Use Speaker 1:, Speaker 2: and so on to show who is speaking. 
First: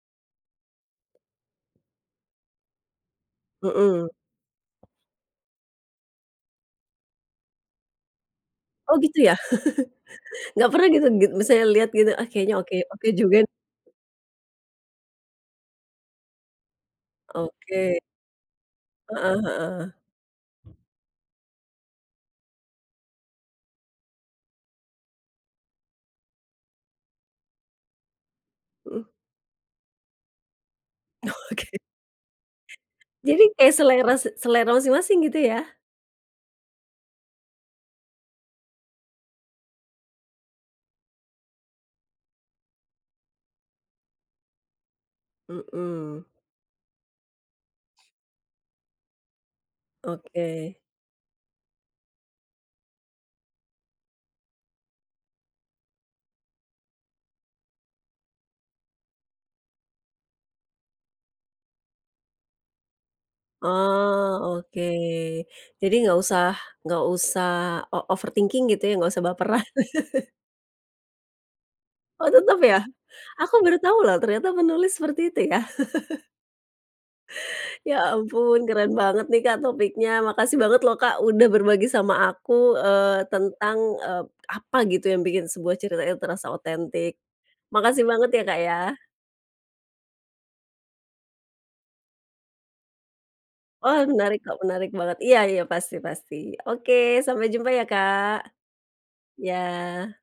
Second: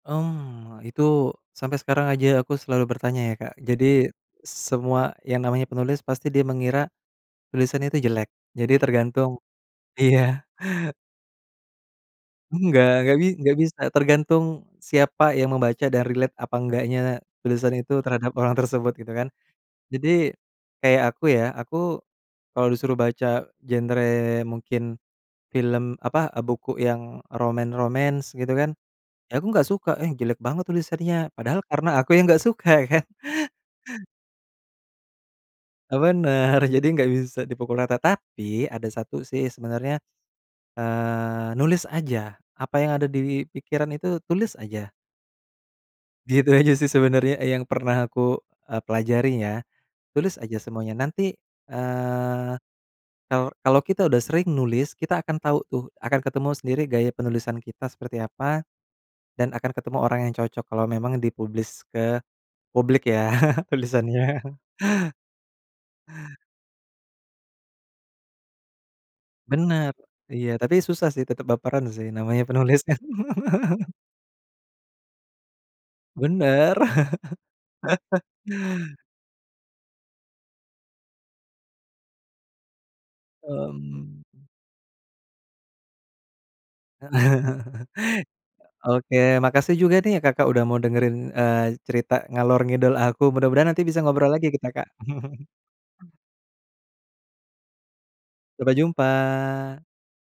Speaker 1: Mmm. Itu sampai sekarang aja aku selalu bertanya, ya, Kak. Jadi,
Speaker 2: Mhm.
Speaker 1: semua yang namanya penulis pasti dia mengira tulisannya itu jelek. Jadi,
Speaker 2: Oh, gitu,
Speaker 1: tergantung
Speaker 2: ya?
Speaker 1: iya.
Speaker 2: Enggak pernah gitu, git maksudnya lihat gitu, "Ah, kayaknya oke oke
Speaker 1: Enggak, enggak bi
Speaker 2: juga, nih."
Speaker 1: enggak bisa. Tergantung siapa yang membaca dan relate apa enggaknya tulisan
Speaker 2: Oke.
Speaker 1: itu terhadap orang tersebut, gitu, kan.
Speaker 2: Heeh heeh.
Speaker 1: Jadi, kayak aku, ya. Aku kalau disuruh baca genre, mungkin film, apa, e buku yang romance-romance, gitu, kan,
Speaker 2: Mhm.
Speaker 1: ya, aku enggak suka, "Eh, jelek banget tulisannya," padahal
Speaker 2: Oke.
Speaker 1: karena aku yang enggak suka, kan.
Speaker 2: Jadi, kayak selera se selera masing-masing, gitu, ya?
Speaker 1: E benar, jadi enggak bisa dipukul rata. Tapi, ada satu, sih, sebenarnya, eee, nulis aja apa yang ada di pikiran, itu, tulis aja.
Speaker 2: Mhm.
Speaker 1: Gitu aja, sih, sebenarnya yang pernah aku e pelajari, ya. Tulis aja
Speaker 2: Oke.
Speaker 1: semuanya. Nanti, eee, kalau kalau kita udah sering nulis, kita akan tahu, tuh, akan ketemu sendiri gaya penulisan kita seperti apa, dan akan ketemu orang yang cocok kalau memang di-publish ke publik, ya, tulisannya.
Speaker 2: Oh, oke. Jadi, enggak usah enggak usah o overthinking, gitu, ya. Enggak usah baperan.
Speaker 1: Benar, iya, tapi susah, sih, tetap baperan, sih.
Speaker 2: Oh,
Speaker 1: Namanya
Speaker 2: tetep,
Speaker 1: penulis,
Speaker 2: ya.
Speaker 1: kan.
Speaker 2: Aku baru tahu, loh, ternyata penulis seperti itu, ya?
Speaker 1: Benar.
Speaker 2: Ya, ampun, keren banget, nih, Kak, topiknya. Makasih banget, loh, Kak, udah berbagi sama aku, eee, tentang e
Speaker 1: Hmm.
Speaker 2: apa, gitu, yang bikin sebuah cerita itu terasa otentik. Makasih banget, ya, Kak, ya.
Speaker 1: Oke. Makasih juga, nih, ya, Kakak, udah mau dengerin, eee, cerita ngalor-ngidul aku. Mudah-mudahan nanti
Speaker 2: Oh,
Speaker 1: bisa ngobrol
Speaker 2: menarik,
Speaker 1: lagi
Speaker 2: kok,
Speaker 1: kita, Kak.
Speaker 2: menarik banget. Iya iya, pasti pasti. Oke, sampai jumpa, ya, Kak.
Speaker 1: Sampai jumpa.
Speaker 2: Iya.